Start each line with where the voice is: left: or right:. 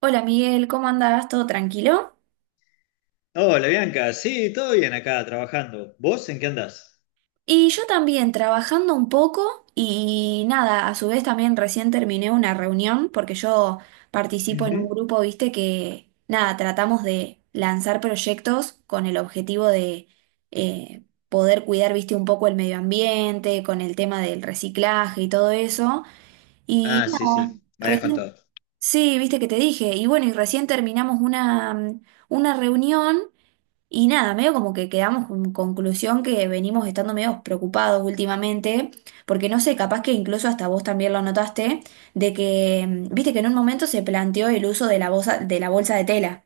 right: Hola Miguel, ¿cómo andás? ¿Todo tranquilo?
left: Hola Bianca, sí, todo bien acá trabajando. ¿Vos en qué andás?
right: Y yo también trabajando un poco y nada, a su vez también recién terminé una reunión porque yo participo en un
left: Ujú.
right: grupo, viste, que nada, tratamos de lanzar proyectos con el objetivo de poder cuidar, viste, un poco el medio ambiente, con el tema del reciclaje y todo eso. Y
left: Ah, sí,
right: nada,
left: sí, me habías
right: recién...
left: contado.
right: Sí, viste que te dije. Y bueno, y recién terminamos una una reunión. Y nada, medio como que quedamos con conclusión que venimos estando medio preocupados últimamente, porque no sé, capaz que incluso hasta vos también lo notaste, de que, viste que en un momento se planteó el uso de la bolsa, de la bolsa de tela.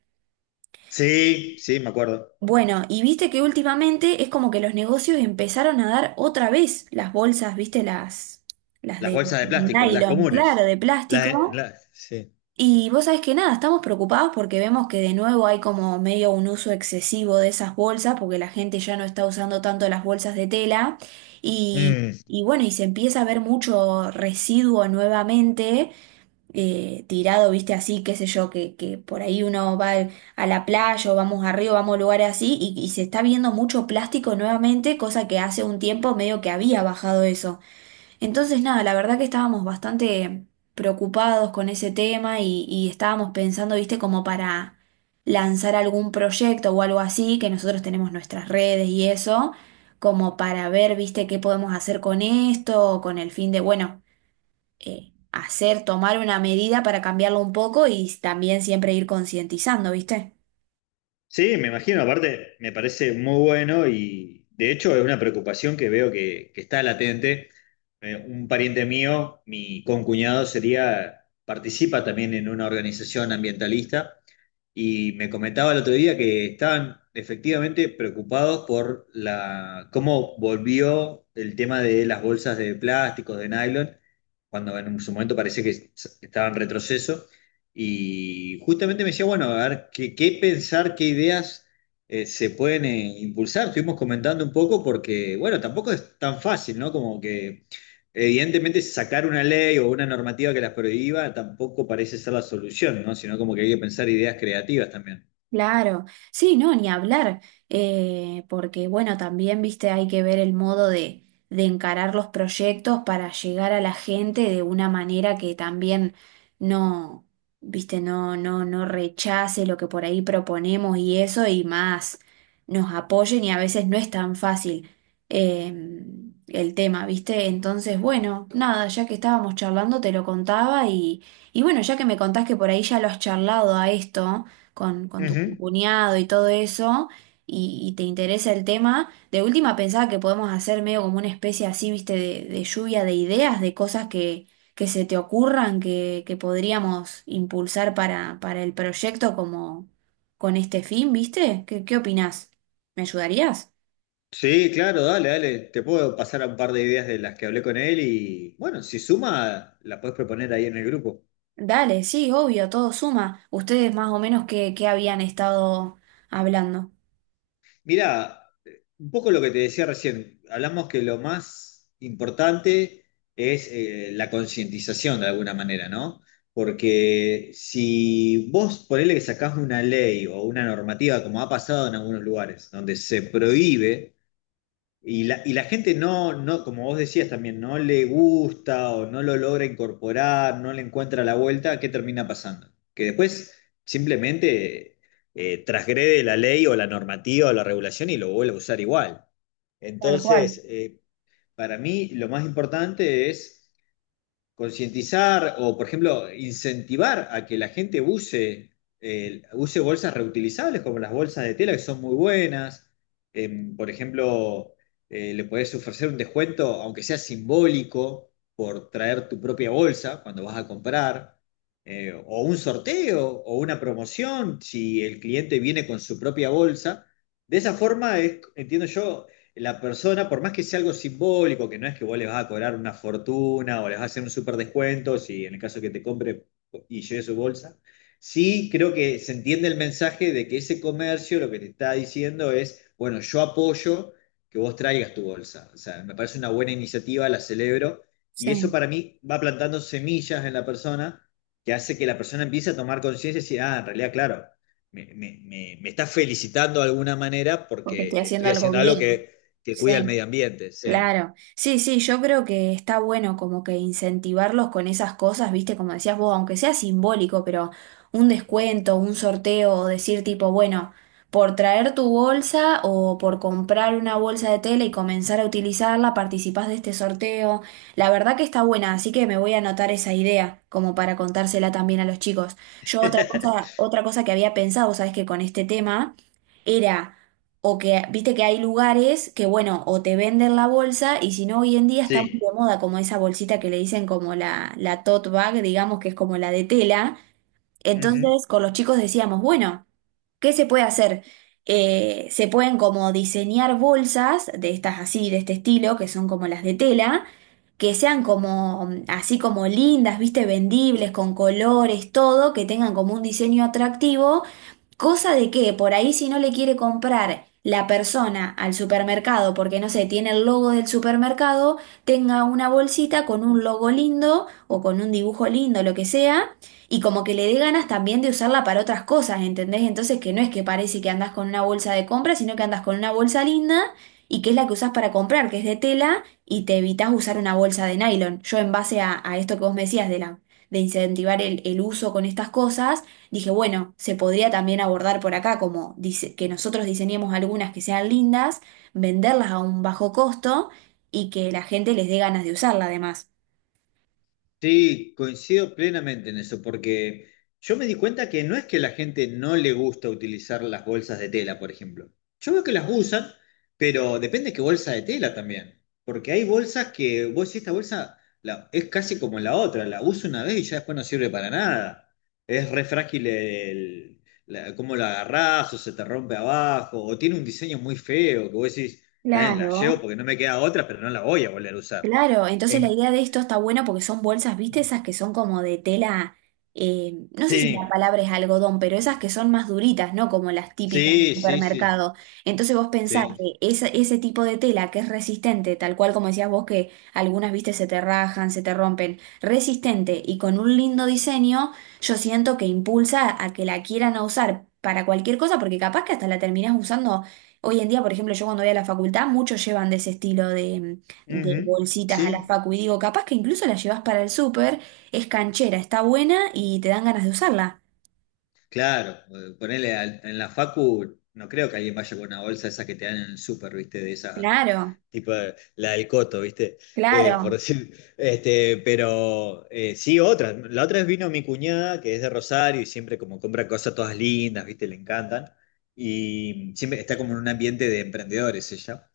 left: Sí, sí, me acuerdo.
right: Bueno, y viste que últimamente es como que los negocios empezaron a dar otra vez las bolsas, viste, las
left: Las
right: de
left: bolsas de plástico, las
right: nylon, claro,
left: comunes.
right: de
left: Las,
right: plástico.
left: las- sí.
right: Y vos sabés que nada, estamos preocupados porque vemos que de nuevo hay como medio un uso excesivo de esas bolsas, porque la gente ya no está usando tanto las bolsas de tela y,
left: Mm.
right: y bueno, y se empieza a ver mucho residuo nuevamente tirado, viste, así, qué sé yo, que por ahí uno va al- a la playa o vamos arriba, vamos a lugares así y se está viendo mucho plástico nuevamente, cosa que hace un tiempo medio que había bajado eso. Entonces, nada, la verdad que estábamos bastante preocupados con ese tema y estábamos pensando, viste, como para lanzar algún proyecto o algo así, que nosotros tenemos nuestras redes y eso, como para ver, viste, qué podemos hacer con esto, con el fin de, bueno, hacer, tomar una medida para cambiarlo un poco y también siempre ir concientizando, viste.
left: Sí, me imagino, aparte me parece muy bueno y de hecho es una preocupación que veo que está latente. Un pariente mío, mi concuñado, sería, participa también en una organización ambientalista. Y me comentaba el otro día que estaban efectivamente preocupados por la, cómo volvió el tema de las bolsas de plásticos, de nylon, cuando en su momento parecía que s- estaba en retroceso. Y justamente me decía, bueno, a ver, qué pensar, qué ideas se pueden impulsar. Estuvimos comentando un poco porque, bueno, tampoco es tan fácil, ¿no? Como que evidentemente, sacar una ley o una normativa que las prohíba tampoco parece ser la solución, ¿no? Sino como que hay que pensar ideas creativas también.
right: Claro, sí, no, ni hablar, porque bueno, también, viste, hay que ver el modo de encarar los proyectos para llegar a la gente de una manera que también no, viste, no rechace lo que por ahí proponemos y eso y más nos apoyen y a veces no es tan fácil eh, el tema, viste, entonces, bueno, nada, ya que estábamos charlando te lo contaba y bueno, ya que me contás que por ahí ya lo has charlado a esto con tu
left: Ujú.
right: cuñado y todo eso, y te interesa el tema, de última pensaba que podemos hacer medio como una especie así, viste, de lluvia de ideas, de cosas que se te ocurran, que podríamos impulsar para el proyecto como con este fin, viste. ¿Qué, qué opinás? ¿Me ayudarías?
left: Sí, claro, dale, dale. Te puedo pasar a un par de ideas de las que hablé con él y bueno, si suma, la puedes proponer ahí en el grupo.
right: Dale, sí, obvio, todo suma. Ustedes más o menos qué, qué habían estado hablando.
left: Mirá, un poco lo que te decía recién, hablamos que lo más importante es la concientización de alguna manera, ¿no? Porque si vos ponele que sacás una ley o una normativa, como ha pasado en algunos lugares, donde se prohíbe y la gente no, no, como vos decías también, no le gusta o no lo logra incorporar, no le encuentra la vuelta, ¿qué termina pasando? Que después simplemente transgrede la ley o la normativa o la regulación y lo vuelve a usar igual.
right: Tal cual.
left: Entonces, para mí lo más importante es concientizar o, por ejemplo, incentivar a que la gente use, use bolsas reutilizables como las bolsas de tela, que son muy buenas. Por ejemplo, le podés ofrecer un descuento, aunque sea simbólico, por traer tu propia bolsa cuando vas a comprar. O un sorteo o una promoción si el cliente viene con su propia bolsa. De esa forma, es, entiendo yo, la persona, por más que sea algo simbólico, que no es que vos les vas a cobrar una fortuna o les vas a hacer un súper descuento, si en el caso que te compre y lleve su bolsa, sí creo que se entiende el mensaje de que ese comercio lo que te está diciendo es, bueno, yo apoyo que vos traigas tu bolsa. O sea, me parece una buena iniciativa, la celebro, y eso
right: Sí,
left: para mí va plantando semillas en la persona que hace que la persona empiece a tomar conciencia y decir, ah, en realidad, claro. Me está felicitando de alguna manera
right: porque estoy
left: porque
right: haciendo
left: estoy
right: algo
left: haciendo algo
right: bien.
left: que cuida el
right: Sí.
left: medio ambiente, sí.
right: Claro, sí, sí, yo creo que está bueno como que incentivarlos con esas cosas, viste, como decías vos, aunque sea simbólico, pero un descuento, un sorteo, o decir tipo, bueno, por traer tu bolsa o por comprar una bolsa de tela y comenzar a utilizarla, participás de este sorteo. La verdad que está buena, así que me voy a anotar esa idea, como para contársela también a los chicos. Yo otra cosa que había pensado, sabes que con este tema era o que, viste que hay lugares que, bueno, o te venden la bolsa y si no, hoy en día está muy
left: Sí.
right: de moda como esa bolsita que le dicen como la tote bag, digamos que es como la de tela.
left: Ujú.
right: Entonces, con los chicos decíamos, bueno. ¿Qué se puede hacer? Se pueden como diseñar bolsas de estas así, de este estilo, que son como las de tela, que sean como así como lindas, viste, vendibles, con colores, todo, que tengan como un diseño atractivo, cosa de que por ahí si no le quiere comprar la persona al supermercado, porque no sé, tiene el logo del supermercado, tenga una bolsita con un logo lindo o con un dibujo lindo, lo que sea y como que le dé ganas también de usarla para otras cosas, ¿entendés? Entonces que no es que parece que andás con una bolsa de compra, sino que andás con una bolsa linda y que es la que usás para comprar, que es de tela, y te evitás usar una bolsa de nylon. Yo en base a esto que vos me decías de la, de incentivar el uso con estas cosas, dije, bueno, se podría también abordar por acá, como dice, que nosotros diseñemos algunas que sean lindas, venderlas a un bajo costo y que la gente les dé ganas de usarla además.
left: Sí, coincido plenamente en eso, porque yo me di cuenta que no es que la gente no le gusta utilizar las bolsas de tela, por ejemplo. Yo veo que las usan, pero depende qué bolsa de tela también. Porque hay bolsas que vos decís, esta bolsa la- es casi como la otra, la uso una vez y ya después no sirve para nada. Es re frágil la- cómo la agarrás o se te rompe abajo, o tiene un diseño muy feo que vos decís, "Está bien, la llevo
right: Claro.
left: porque no me queda otra, pero no la voy a volver a usar.
right: Claro, entonces la
left: En-
right: idea de esto está buena porque son bolsas, ¿viste? Esas que son como de tela, no sé si la
left: sí.
right: palabra es algodón, pero esas que son más duritas, ¿no? Como las típicas del
left: Sí, sí, sí,
right: supermercado. Entonces vos pensás
left: sí.
right: que ese tipo de tela que es resistente, tal cual como decías vos que algunas, viste, se te rajan, se te rompen, resistente y con un lindo diseño, yo siento que impulsa a que la quieran a usar para cualquier cosa porque capaz que hasta la terminás usando. Hoy en día, por ejemplo, yo cuando voy a la facultad, muchos llevan de ese estilo de
left: Ujú.
right: bolsitas a la
left: Sí,
right: facu y digo, capaz que incluso la llevas para el súper, es canchera, está buena y te dan ganas de usarla.
left: claro. Ponele al- en la facu, no creo que alguien vaya con una bolsa esa que te dan en el súper, ¿viste? De esa,
right: Claro,
left: tipo de- la del coto, ¿viste? Por
right: claro,
left: decir, pero sí, otra. La otra vez vino mi cuñada, que es de Rosario, y siempre como compra cosas todas lindas, ¿viste? Le encantan. Y siempre está como en un ambiente de emprendedores ella.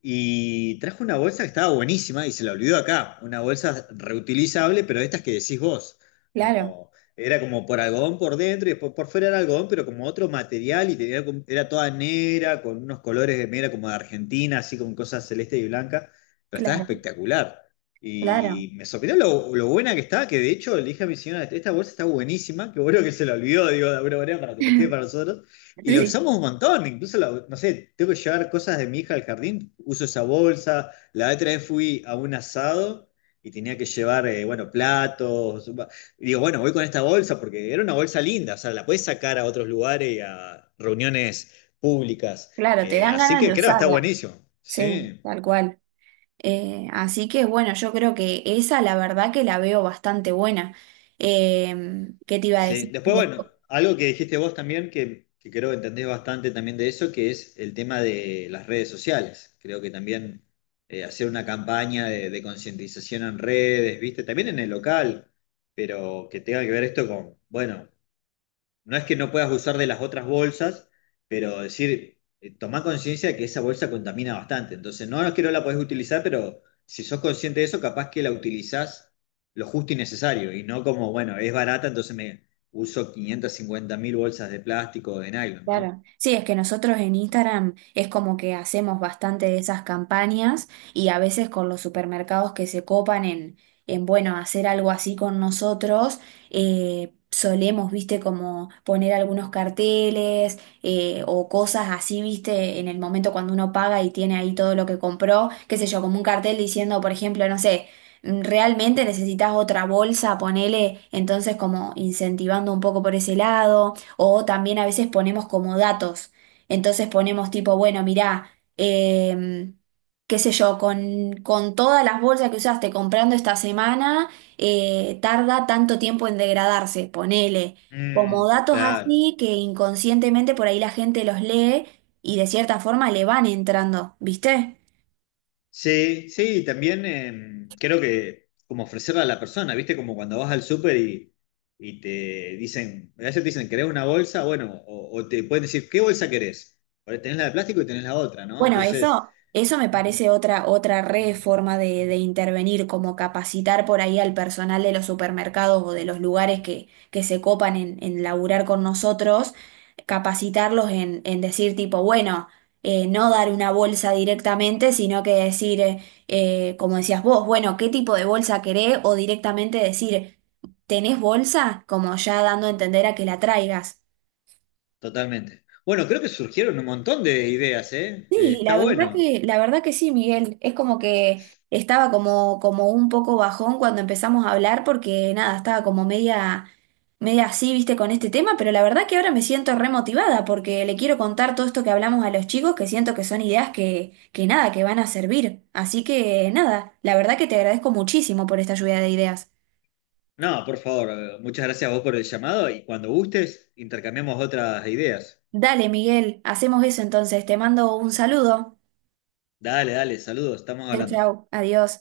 left: Y trajo una bolsa que estaba buenísima y se la olvidó acá. Una bolsa reutilizable, pero de estas que decís vos.
right: claro,
left: Como, era como por algodón por dentro y después por fuera era algodón, pero como otro material y tenía, como- era toda negra, con unos colores de negra como de Argentina, así con cosas celeste y blanca. Pero estaba
right: claro,
left: espectacular.
right: claro.
left: Y me sorprendió lo buena que estaba, que de hecho le dije a mi señora, esta bolsa está buenísima, qué bueno que se la olvidó, digo, de alguna manera, para que nos quede para nosotros. Y la
right: Sí,
left: usamos un montón, incluso, la- no sé, tengo que llevar cosas de mi hija al jardín, uso esa bolsa. La otra vez fui a un asado y tenía que llevar, bueno, platos. Va- y digo, bueno, voy con esta bolsa porque era una bolsa linda, o sea, la puedes sacar a otros lugares y a reuniones públicas.
right: claro, te dan
left: Así
right: ganas
left: que
right: de
left: creo que está
right: usarla.
left: buenísimo.
right: Sí,
left: Sí.
right: tal cual. Así que bueno, yo creo que esa la verdad que la veo bastante buena. ¿Qué te iba a
left: Sí,
right: decir?
left: después, bueno, algo que dijiste vos también, que creo que entendés bastante también de eso, que es el tema de las redes sociales. Creo que también hacer una campaña de concientización en redes, ¿viste? También en el local, pero que tenga que ver esto con, bueno, no es que no puedas usar de las otras bolsas, pero decir, tomá conciencia de que esa bolsa contamina bastante. Entonces, no es que no la podés utilizar, pero si sos consciente de eso, capaz que la utilizás lo justo y necesario. Y no como, bueno, es barata, entonces me uso 550.000 bolsas de plástico o de nylon, ¿no?
right: Claro. Sí, es que nosotros en Instagram es como que hacemos bastante de esas campañas y a veces con los supermercados que se copan en bueno, hacer algo así con nosotros, solemos, viste, como poner algunos carteles o cosas así, viste, en el momento cuando uno paga y tiene ahí todo lo que compró, qué sé yo, como un cartel diciendo, por ejemplo, no sé. Realmente necesitas otra bolsa, ponele, entonces como incentivando un poco por ese lado. O también a veces ponemos como datos. Entonces ponemos tipo, bueno, mirá, em, qué sé yo, con todas las bolsas que usaste comprando esta semana, tarda tanto tiempo en degradarse, ponele. Como
left: Mm,
right: datos
left: claro.
right: así que inconscientemente por ahí la gente los lee y de cierta forma le van entrando, ¿viste?
left: Sí, sí, también creo que como ofrecerla a la persona, ¿viste? Como cuando vas al súper y te dicen, a veces te dicen, ¿querés una bolsa? Bueno, o te pueden decir, ¿qué bolsa querés? Porque tenés la de plástico y tenés la otra, ¿no?
right: Bueno,
left: Entonces,
right: eso me
left: mm,
right: parece otra, otra re
left: mm,
right: forma de
left: mm,
right: intervenir, como capacitar por ahí al personal de los supermercados o de los lugares que se copan en laburar con nosotros, capacitarlos en decir tipo, bueno, no dar una bolsa directamente, sino que decir, como decías vos, bueno, ¿qué tipo de bolsa querés? O directamente decir, ¿tenés bolsa? Como ya dando a entender a que la traigas.
left: totalmente. Bueno, creo que surgieron un montón de ideas, ¿eh?
right: Sí,
left: Está bueno.
right: la verdad que sí, Miguel. Es como que estaba como, como un poco bajón cuando empezamos a hablar, porque nada, estaba como media, media así, viste, con este tema, pero la verdad que ahora me siento remotivada, porque le quiero contar todo esto que hablamos a los chicos, que siento que son ideas que nada, que van a servir. Así que nada, la verdad que te agradezco muchísimo por esta lluvia de ideas.
left: No, por favor, muchas gracias a vos por el llamado y cuando gustes, intercambiamos otras ideas.
right: Dale, Miguel, hacemos eso entonces. Te mando un saludo.
left: Dale, dale, saludos, estamos
right: Chau,
left: hablando.
right: chau, adiós.